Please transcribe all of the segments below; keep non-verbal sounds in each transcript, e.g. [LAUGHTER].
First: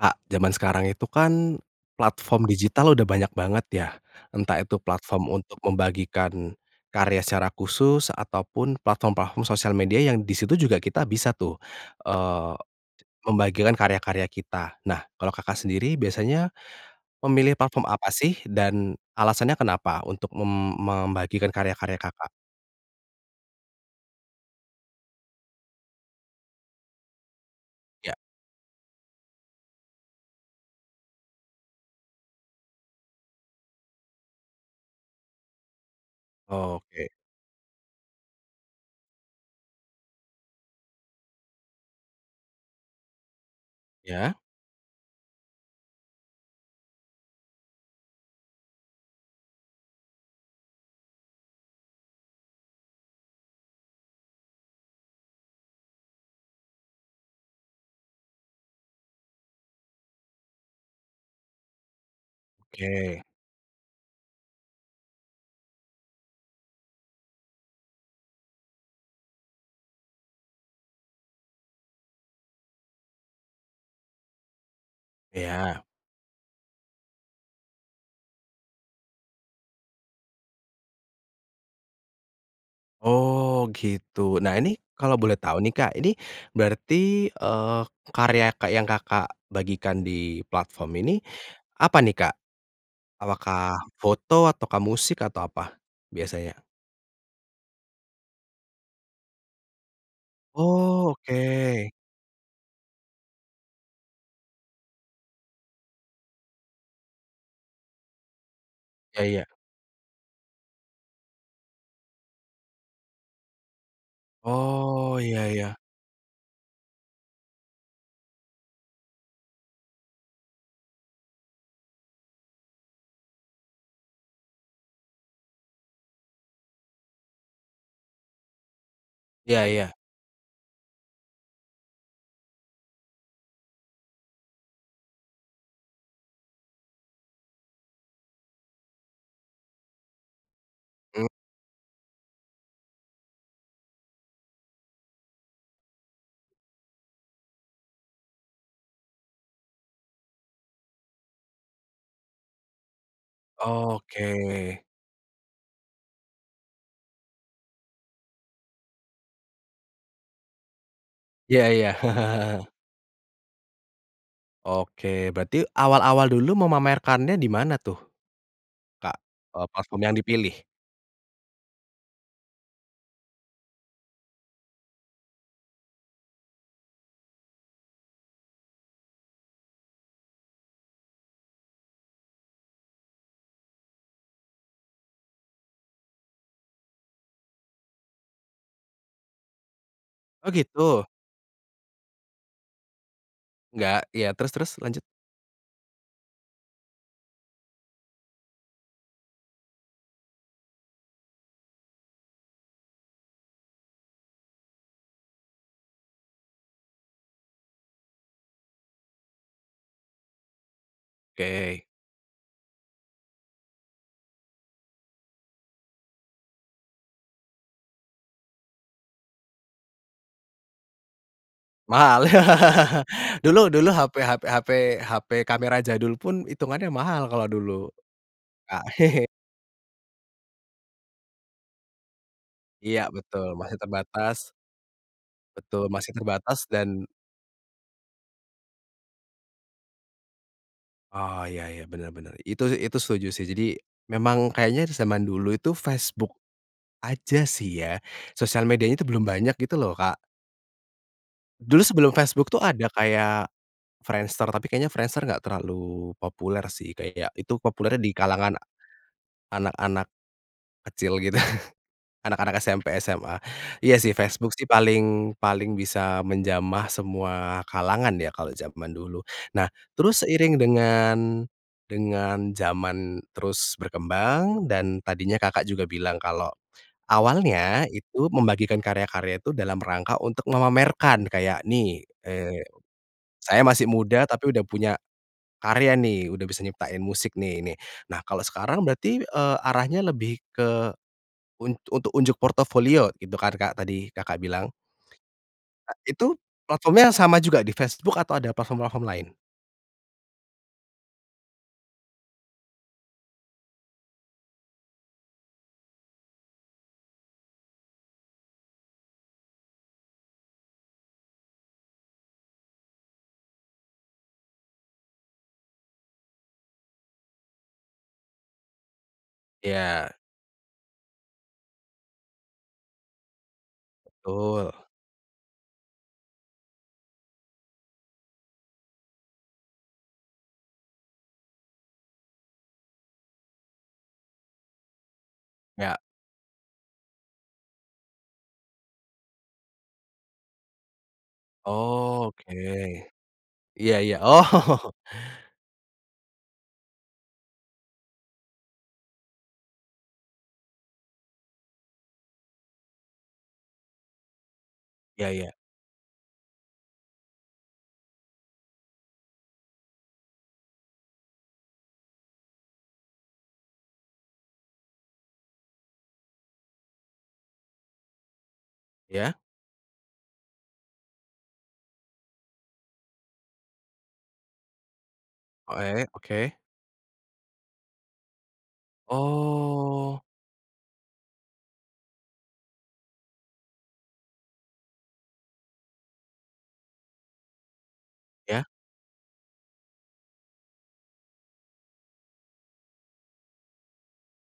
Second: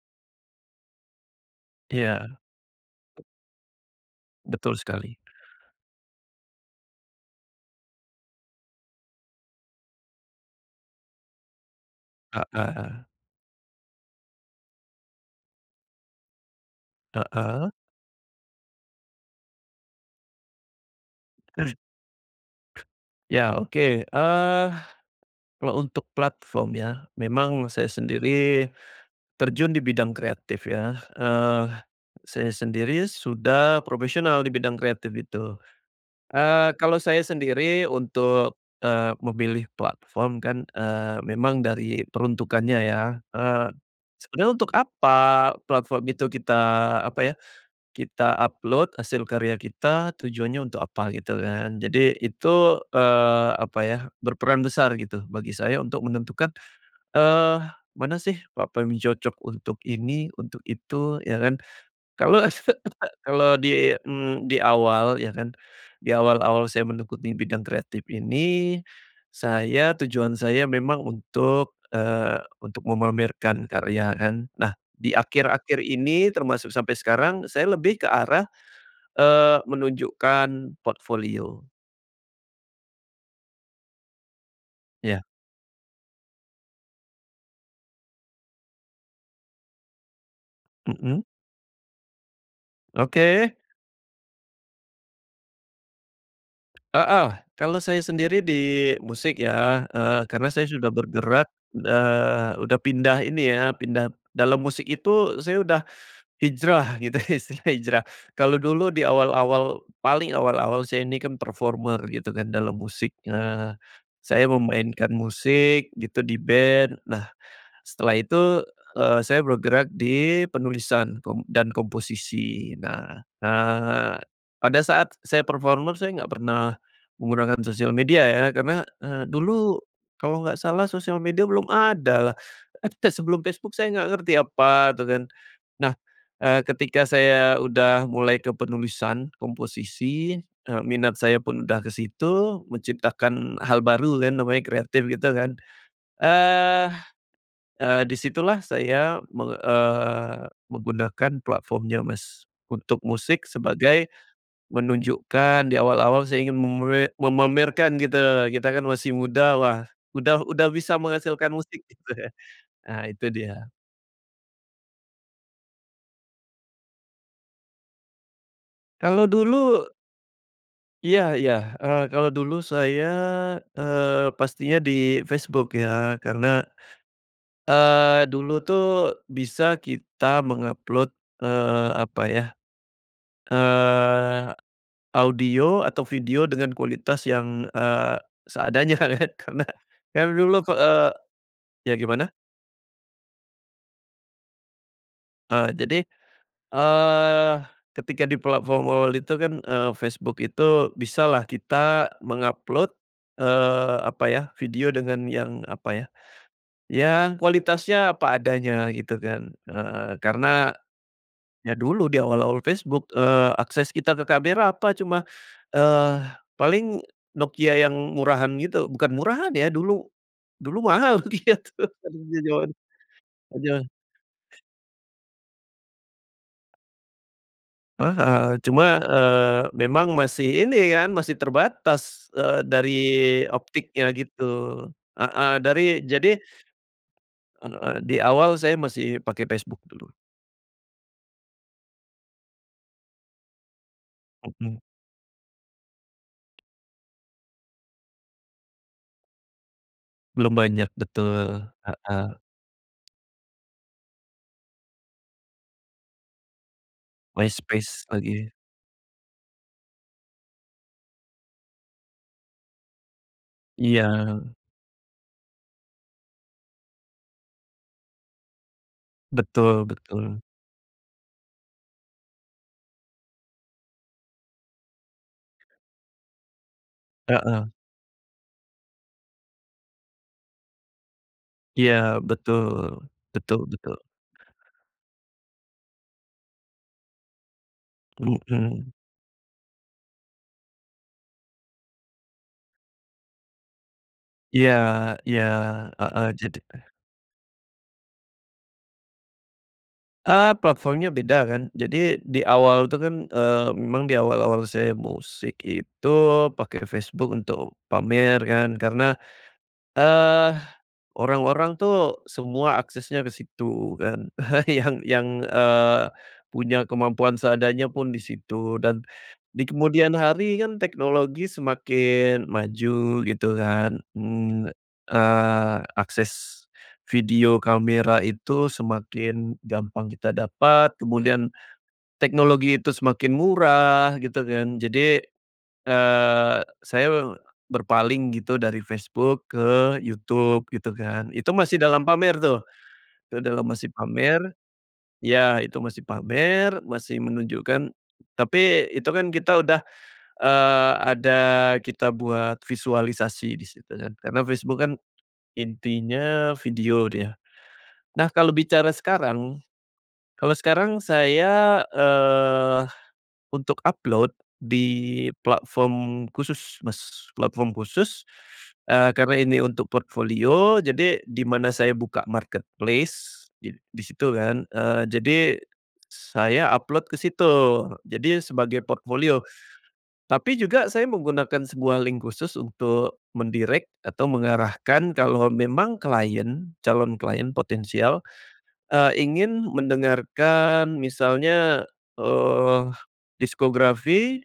Kak, jaman sekarang itu kan, Iya. platform digital udah banyak banget ya. Entah itu Betul sekali. platform untuk membagikan karya secara khusus, ataupun platform-platform sosial media yang di situ juga kita bisa tuh, Heeh eee, eh. membagikan karya-karya kita. Nah, kalau Kakak, sendiri, biasanya, memilih Heeh. platform apa sih, dan alasannya kenapa untuk mem membagikan karya-karya Kakak? Iya, oke. Eee, kalau untuk platform ya, memang saya Iya. sendiri, terjun di bidang kreatif ya, eee, saya sendiri sudah profesional di bidang kreatif itu. Eee, kalau Oke. saya sendiri untuk, eee, memilih platform kan, eee, memang dari peruntukannya ya. Eee, Iya. sebetulnya untuk apa platform itu kita, apa ya, kita upload hasil karya kita, tujuannya untuk apa. gitu kan. Jadi, itu, eee, apa ya, berperan besar gitu, bagi saya, untuk menentukan, eee, mana sih platform cocok untuk ini, untuk itu. Iya kan, kalau, [COUGHS] Oke. kalau di, mmm, di awal, iya kan, di awal-awal saya mengikuti bidang kreatif ini, saya, tujuan saya memang untuk, eee, untuk memamerkan karya, kan. Nah, di akhir-akhir Iya. ini, termasuk sampai sekarang, saya lebih ke arah, eee, menunjukkan portfolio. Oh gitu, nah ini kalau Iya. boleh tahu nih Kak, ini, berarti, eee, karya kak yang Kakak, bagikan di platform ini, Mhm. apa nih Kak, Oke. apakah foto ataukah musik atau apa, biasanya? Heeh, kalau saya sendiri di musik ya, eee, karena saya sudah Oh, bergerak, oke. eee, udah pindah ini ya, pindah dalam musik itu, saya udah hijrah, gitu istilahnya hijrah. Kalau dulu di Iya iya. awal-awal, paling awal-awal saya ini kan performer gitu kan, dalam musik. Nah, saya memainkan Oh, iya iya. musik, gitu di band. Nah, setelah itu, eee, saya bergerak di penulisan kom dan komposisi, nah nah, pada saat saya performer, saya enggak pernah menggunakan sosial media ya, karena, eee, Iya dulu, iya. kalau enggak salah sosial media belum ada lah. Eee, te sebelum Facebook saya enggak ngerti apa, itu kan. Nah, eee, ketika saya udah mulai ke penulisan, komposisi, eee, minat Mmm. saya pun udah ke situ, menciptakan hal baru kan namanya kreatif, gitu kan. Eee eee, di situlah saya, meng eee, menggunakan platform-nya Mas, untuk musik sebagai Oke. menunjukkan di awal-awal saya ingin memre memamerkan gitu, kita kan masih muda, wah, udah udah bisa menghasilkan Iya musik, iya. gitu ya [CHUCKLES] nah itu dia. Oke, berarti awal-awal dulu, memamerkannya di mana tuh, Kak? Kalo Eee, dulu platform yang dipilih? Iya iya, eee, kalau dulu saya, eee, pastinya di Facebook ya, karena, eee, dulu tuh, bisa kita meng-upload, eee, apa ya, eee audio, atau video dengan kualitas yang, eee, seadanya kan, karena, yang Oh dulu, ke gitu? eee, ya gimana? Enggak iya terus terus, lanjut. Eee, jadi, eee, ketika di platform awal-awal itu kan, eee, Facebook itu, bisalah kita meng-upload, eee, apa ya, video dengan yang apa ya, ya kualitasnya apa adanya gitu kan heeh, karena, ya Oke. dulu di awal-awal Facebook, eee, akses kita ke kamera apa, cuma, eee, paling Nokia yang murahan gitu bukan murahan ya, dulu dulu mahal gitu Mahal, di jaman [LAUGHS] eee, dulu jaman dulu HP HP HP HP kamera jadul pun, itungannya mahal kalo dulu, Eee, heeh, Kak. cuma, [CHUCKLES] eee, memang masih, ini kan, masih terbatas, eee, dari Iya betul masih optiknya gitu, terbatas heeh, betul dari masih jadi terbatas dan eee eee, di awal saya masih pake Facebook dulu. Oh, iya iya, benar benar. Itu, sih itu setuju sih. Jadi, memang Mhm. kayaknya di zaman dulu itu Facebook aja sih ya? Sosial medianya itu belum banyak gitu loh, Kak. Belum banyak, betul, Dulu sebelum heeh. Facebook itu ada kayak Friendster, tapi kayaknya Friendster enggak terlalu populer sih kayak itu populernya MySpace, di lagi. kalangan anak-anak kecil gitu, anak-anak SMP, SMA. Iya, sih, Iya. Facebook sih paling paling bisa menjamah semua kalangan ya, kalau zaman dulu. Nah, Betul terus betul. seiring dengan dengan zaman terus berkembang, dan tadinya Kakak juga bilang kalau Heeh. awalnya itu membagikan karya-karya itu dalam rangka untuk memamerkan, kayak, Iya, "Nih, eee, betul betul saya masih betul. muda tapi udah punya karya nih, udah bisa nyiptain musik nih ini." Nah kalau sekarang [UNINTELLIGIBLE] berarti, eee, arahnya lebih ke unt untuk unjuk portofolio itu kan Kak, tadi Kakak bilang? Iya iya, A heeh. itu, Jadit eh. platformnya sama juga, di Facebook atau ada platform-platform lain? Eee, platformnya beda kan. Jadi, di awal tuh kan, eee, memang di awal-awal saya musik itu pake Facebook untuk pamer kan. Karena, eee, orang-orang tuh semua aksesnya ke situ kan. [CHUCKLES] Yang yang, eee, punya kemampuan seadanya pun di situ. Dan, di kemudian Iya. hari kan teknologi semakin maju, gitu kan? Mmm, Betul. eee, akses video kamera itu semakin gampang kita dapat, kemudian teknologi itu semakin murah gitu kan, jadi, Ya. eee, saya me berpaling gitu dari Facebook ke YouTube, gitu kan. Itu masih dalam Oh, pamer oke. tuh, itu dalam masih Iya iya, oh. pamer, [CHUCKLES] ya, itu masih pamer, masih menunjukkan tapi itu kan kita udah, eee, ada kita buat visualisasi di situ, kan. Karena Facebook kan Iya iya. intinya video dia. Nah, kalau bicara sekarang kalau sekarang saya, eee, untuk upload, di platform khusus, Mas. Platform khusus, eee, Iya? karena ini untuk portofolio, jadi di mana saya buka marketplace, di di situ kan, eee, jadi Oe oke. saya upload ke situ. Jadi, sebagai portofolio. Oh. Tapi juga saya menggunakan sebuah link khusus, untuk men-direct, atau mengarahkan kalau memang klien calon klien potensial, Ya? eee, ingin mendengarkan misalnya, eee, diskografi,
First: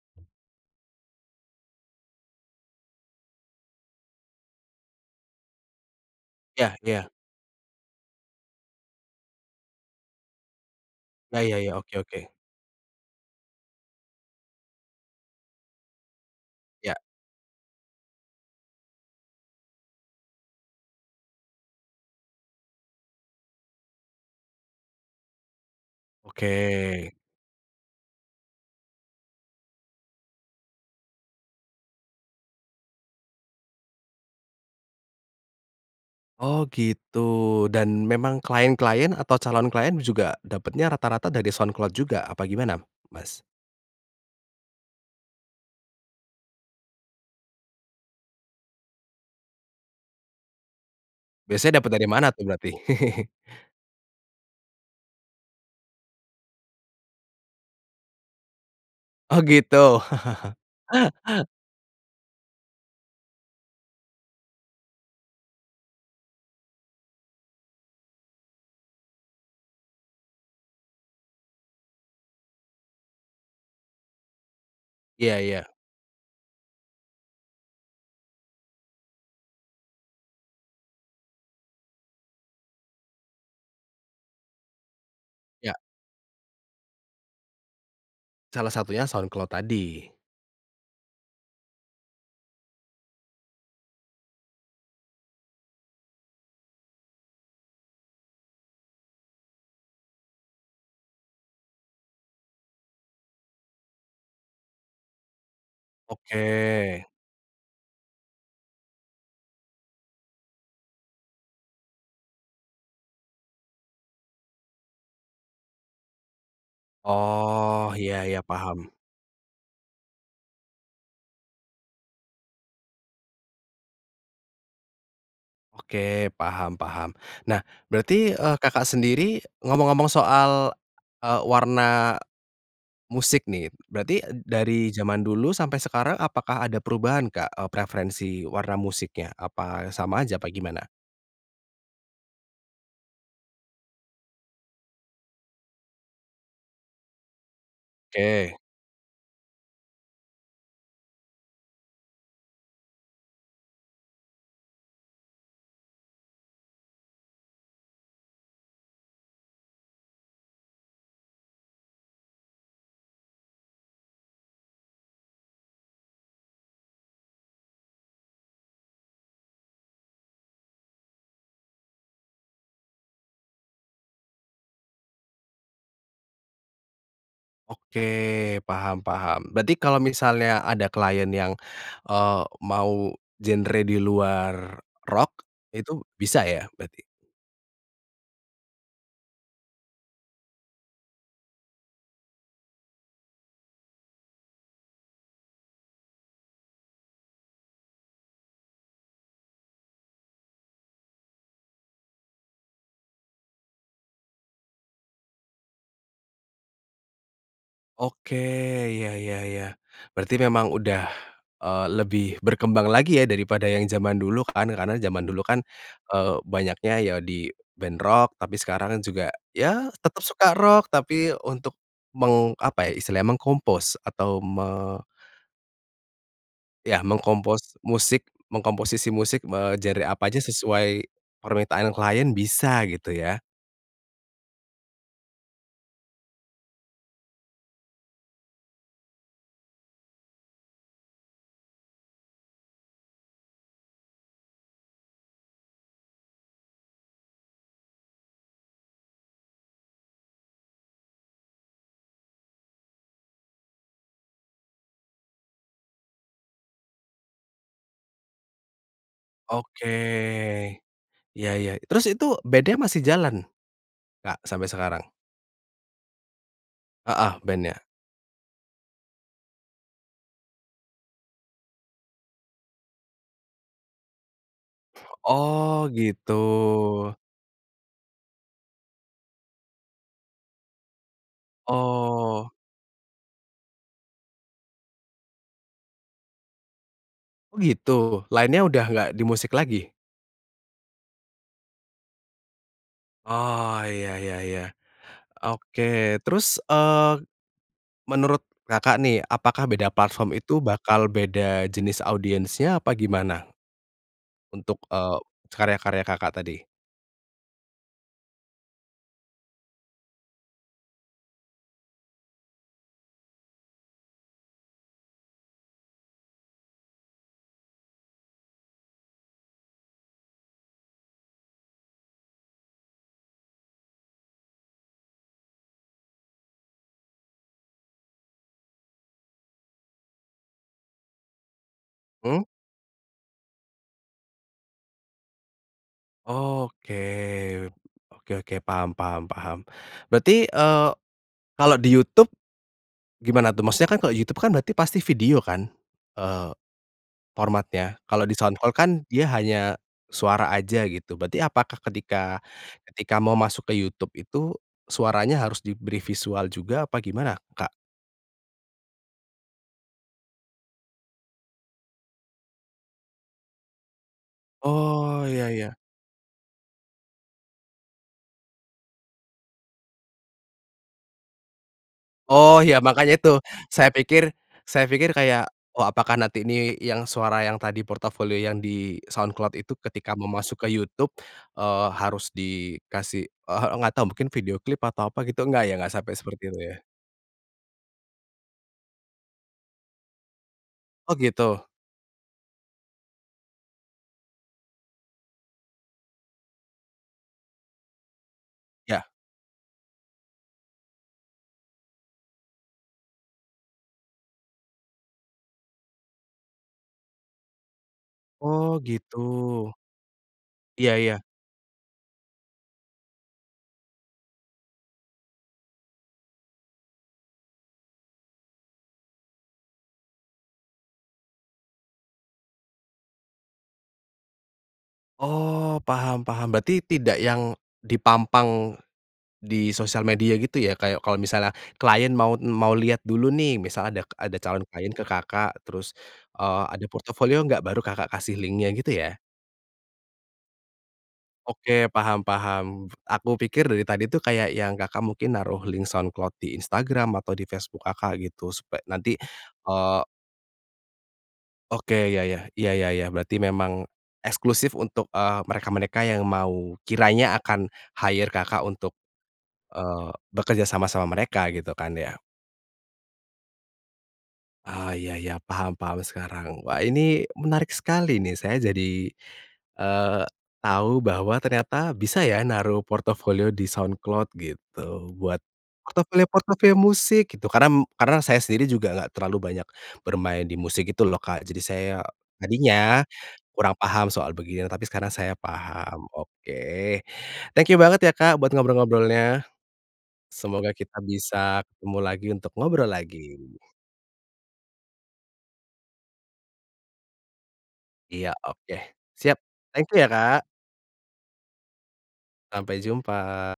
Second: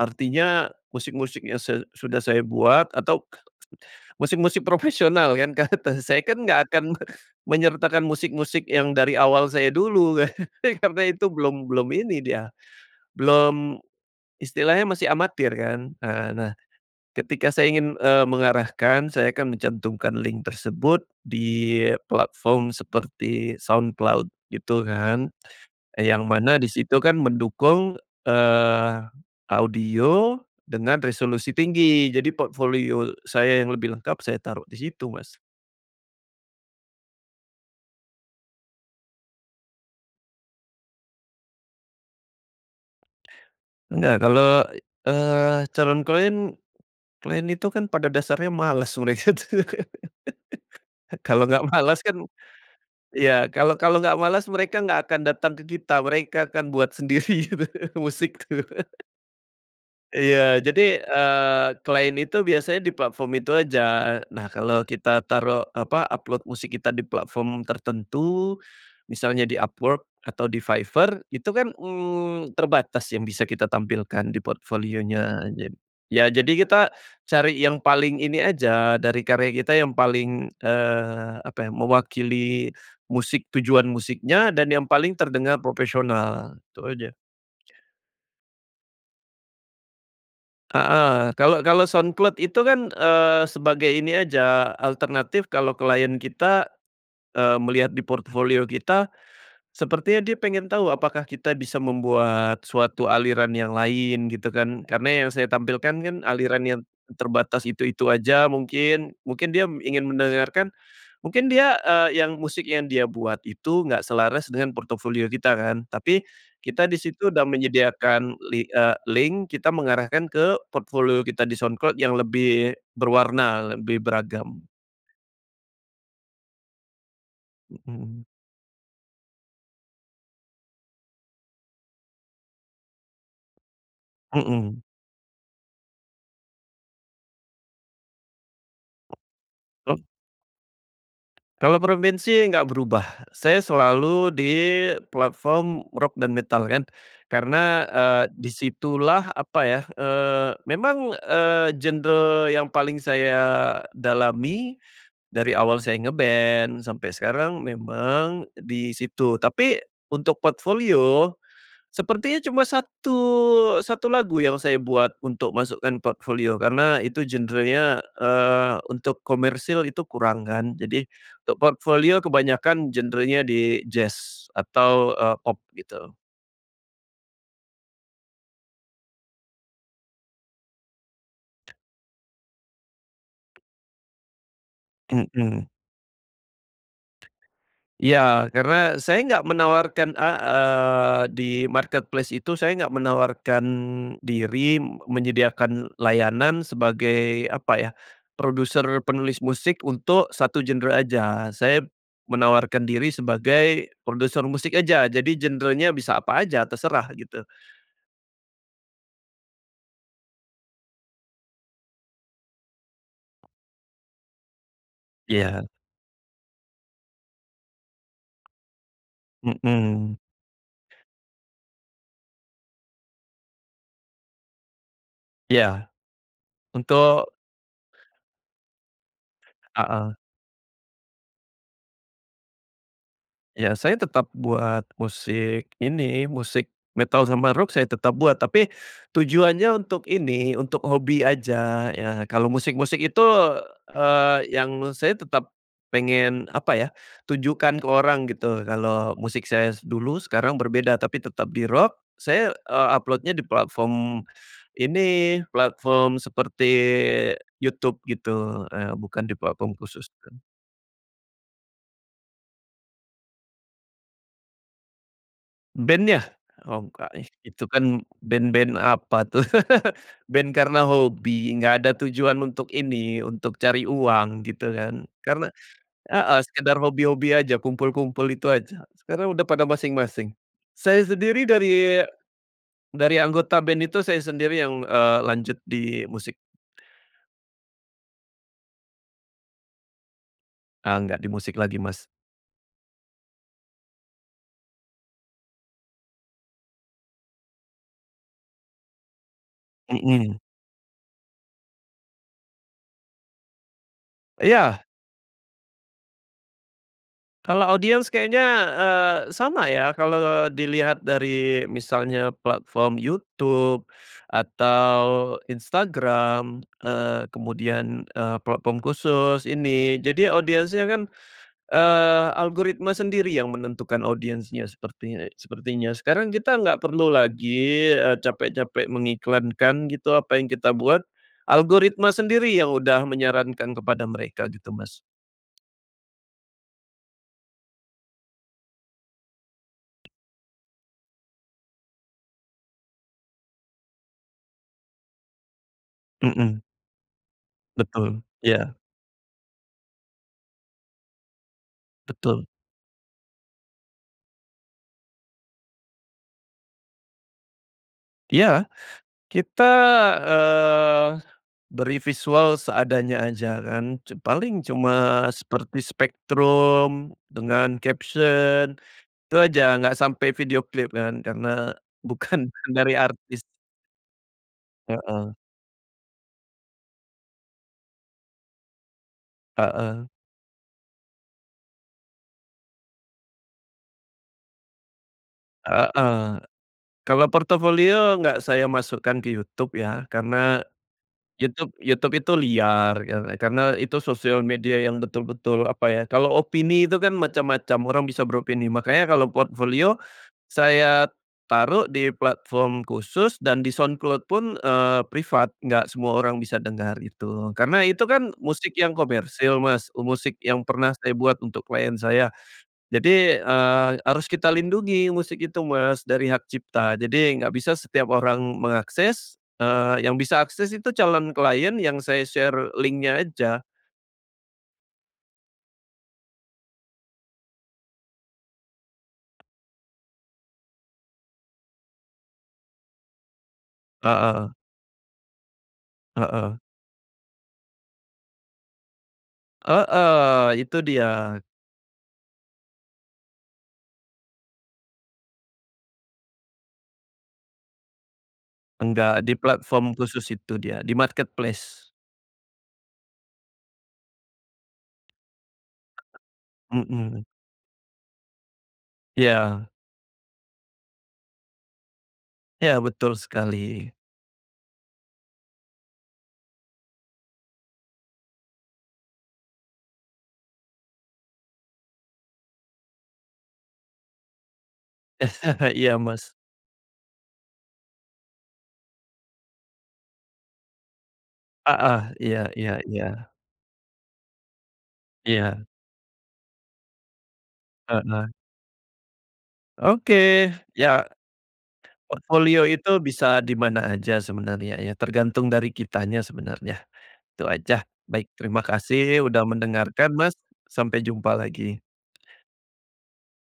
artinya musik-musik yang say sudah saya buat, atau musik-musik profesional kan. Karna saya kan nggak Iya akan iya. menyertakan musik-musik yang dari awal saya dulu kan? [CHUCKLES] Karena itu Ya ya belum ya, belum oke ini oke. dia, belum istilahnya masih amatir kan? Eee, nah. Ya. Ketika saya ingin, eee, mengarahkan, saya akan mencantumkan link tersebut di platform seperti SoundCloud, gitu kan. Yang Oke. mana di situ kan mendukung, eee, audio dengan resolusi tinggi. Jadi portofolio saya yang lebih lengkap saya taruh di situ, Mas. Oh, gitu, dan memang klien-klien atau calon klien juga dapetnya rata-rata dari SoundCloud juga, apa gimana, Mas? Enggak, kalo, e eee, calon klien klien itu kan pada dasarnya males mereka, tuh. [LAUGHS] Kalau enggak Biasanya dapat malas dari kan mana tuh berarti? [CHUCKLES] ya, kalau kalau enggak malas mereka enggak akan datang ke kita, mereka akan buat sendiri gitu, musik, tuh. [LAUGHS] Oh, gitu. [CHUCKLES] Iya, jadi, eee, klien itu biasanya di platform itu aja. Nah, kalau kita taruh, apa, upload musik kita di platform tertentu, misalnya di Upwork, atau di Fiverr, itu kan, mmm, terbatas yang bisa kita tampilkan di Iya portfolio-nya aja. iya. Ya, jadi kita cari yang paling ini aja, dari karya kita yang paling, eee, apa ya, mewakili musik tujuan musiknya, dan yang paling terdengar Ya. profesional, itu aja. Salah satunya SoundCloud tadi. Heeh, kalau kalau SoundCloud itu kan, eee, sebagai ini aja, alternatif kalau klien kita, eee, melihat di portofolio kita, sepertinya dia pengen tahu apakah kita bisa membuat suatu aliran yang lain, gitu kan. Karena yang saya tampilkan kan Oke. alirannya t terbatas itu itu aja mungkin. Mungkin dia ingin mendengarkan, mungkin dia, eee, yang musik yang dia buat itu enggak selaras dengan portofolio kita kan. Tapi, kita di situ udah Oh, iya menyediakan iya, li paham. eee, link, kita mengarahkan ke portofolio kita di SoundCloud yang lebih berwarna, lebih beragam. Oke, paham paham. Nah, Mhm. berarti, eee, Kakak, sendiri ngomong-ngomong soal, eee, warna musik nih. Berarti, Mhm. dari zaman dulu sampai sekarang, apakah ada perubahan, Kak, eee, preferensi warna musiknya, apa Oh. sama aja, apa gimana? Kalo preferensi engga berubah. Saya selalu di platform rock dan metal kan, karena, eee, di Oke. situlah apa ya, eee, memang, eee, genre yang paling saya dalami dari awal saya nge-band sampai sekarang, memang di situ. Tapi, untuk portfolio sepertinya cuma satu satu lagu yang saya buat untuk masukkan portfolio, karena itu genrenya, eee, untuk komersil itu kurang kan. Jadi, untuk portfolio kebanyakan genrenya di jazz atau, eee, pop gitu. Oke, paham paham. Berarti kalau misalnya ada klien yang, eee, mau genre di luar rock, Mhm. itu bisa, ya, berarti? Iya, karena saya enggak menawarkan a eee, di marketplace itu, saya nggak menawarkan diri, m menyediakan layanan sebagai apa ya, produser penulis musik untuk satu genre aja. Saya menawarkan diri sebagai produser musik aja, jadi genrenya bisa apa aja, terserah gitu. Oke, ya ya ya. Berarti memang udah, eee, lebih berkembang lagi ya, daripada yang zaman dulu kan, karena zaman dulu kan, Iya. eee, banyaknya ya di band rock. Tapi sekarang juga, ya Mhm. tetap suka rock, tapi untuk meng apa, ya, istilahnya, meng-compose atau me Iya. Ya, Untuk meng-compose musik, mengkomposisi musik, eee, genre Heeh. apa aja sesuai permintaan klien bisa gitu ya. Iya, saya tetap buat musik ini musik metal sama rock, saya tetap buat. Tapi, tujuannya untuk ini, untuk hobi aja ya. Kalau musik-musik itu, eee, yang saya tetap pengen apa ya, tunjukkan ke orang gitu, kalau musik saya dulu sekarang berbeda, tapi tetap di rock. Saya, eee, upload-nya di platform ini, platform seperti YouTube gitu, eee, bukan di platform Oke. khusus kan. Iya iya. Terus itu, band-nya masih jalan, Kak, sampai sekarang? Band-nya? Oh nggak, Heeh, itu band-nya. kan band-band apa tuh, band karena hobi, nggak ada tujuan untuk ini, untuk cari uang, gitu kan. Karena, Oh gitu. heeh, sekedar hobi-hobi aja, kumpul-kumpul itu aja, sekarang udah pada masing-masing. Saya sendiri dari Oh. dari anggota band itu saya sendiri yang, eee, lanjut di musik. Oh gitu. Lainnya udah nggak di musik lagi? Eee, gak di musik lagi Mas. Oh ya ya ya. Oke, terus, eee, menurut Kakak nih, apakah beda platform Mhm. itu bakal beda jenis audiensnya apa gimana? Untuk, Iya. e karya-karya Kakak tadi. Kalau audiens kayaknya, eee, sama ya, kalau dilihat dari misalnya platform YouTube atau Instagram, eee, kemudian, eee, platform khusus ini, jadi audiensnya kan, eee, algoritma sendiri yang menentukan audiensnya sepertinya sepertinya sekarang kita nggak perlu lagi, e capek-capek mengiklankan gitu, apa yang kita buat, algoritma Mmm. sendiri yang udah menyarankan kepada mereka gitu Mas. Oke, oke oke paham paham paham, berarti, eee, kalau di YouTube, gimana tuh, maksudnya kan kalau YouTube kan berarti pasti video kan, eee, Mhm. formatnya. Betul, Kalau di Soundcloud iya. kan, dia hanya, suara saja gitu. Berarti apakah ketika Betul. ketika mau masuk ke YouTube itu, suaranya harus diberi visual juga apa gimana Kak? Iya, kita, eee, beri visual seadanya aja kan, ce paling cuma, Oh iya iya. seperti spektrum dengan caption, itu aja, nggak sampai video klip kan, karena bukan Oh ya dari makanya itu, artis. saya pikir saya pikir Heeh. kayak, wah apakah nanti ini, yang suara yang tadi portofolio yang di Soundcloud itu Heeh. ketika mau masuk ke YouTube, eee, harus dikasih, e heeh, nggak tahu mungkin video klip, atau apa gitu, nggak ya, nggak sampai Heeh. seperti itu ya? Kalau portofolio nggak saya masukkan ke YouTube ya, karena, Oh gitu. YouTube YouTube itu liar kar karena itu sosial media yang betul-betul, apa ya, kalau opini itu kan macam-macam, orang bisa beropini. Makanya Ya. kalau portofolio, saya taruh di platform khusus dan di SoundCloud pun, e privat, nggak semua orang bisa dengar itu. Karena itu kan musik Oh yang komersil gitu. Mas, musik yang pernah Iya saya iya. buat untuk klien saya. Jadi, e harus kita lindungi musik itu Mas, dari hak cipta. Jadi nggak bisa setiap orang mengakses, eee, yang bisa akses itu calon klien yang saya share link-nya aja. Oh, paham paham, berarti tidak yang dipampang di sosial media gitu ya, kayak kalau misalnya klien maut mau lihat dulu nih misalnya adak ada Heeh. calon klien ke Kakak terus, Heeh. eee, "Ada portofolio enggak?" Baru Kakak kasih link-nya, gitu ya? Heeh, itu dia. Oke, paham paham. Aku pikir dari tadi tu kayak yang Kakak mungkin naruh link Soundcloud di Instagram atau di Facebook Kakak, gitu supe nanti, Enggak di platform eee khusus itu dia, di marketplace. Oke, ya ya, iya, ya ya, berarti memang, eksklusif untuk, eee, mereka-mereka yang mau Mhm. kiranya akan hire Kakak untuk, Iya. eee, bekerja sama sama mereka, gitu kan ya? Iya, betul sekali. Oh, iya iya, paham paham sekarang. Wah, ini menarik sekali nih, saya jadi, eee, tahu bahwa ternyata bisa ya, naruh portofolio di Soundcloud, gitu. Buat, [CHUCKLES] Iya, Mas. portofolio-portofolio musik gitu karena m karena saya sendiri juga enggak terlalu banyak bermain di musik, gitu loh, Kak, jadi saya Heeh, iya iya tadinya iya. kurang paham soal begini ya, tapi sekarang saya Iya. paham, oke. Thank you banget ya, Heeh. Kak, buat ngobrol-ngobrolnya. Oke, Semoga kita ya. bisa ketemu lagi untuk Portofolio ngobrol itu lagi. bisa di mana aja sebenarnya ya, tergantung dari kitanya sebenarnya. Itu aja, Iya, baik, terima oke, kasih siap, udah thank you ya, mendengarkan, Mas, Kak! sampai jumpa lagi. Sampai jumpa.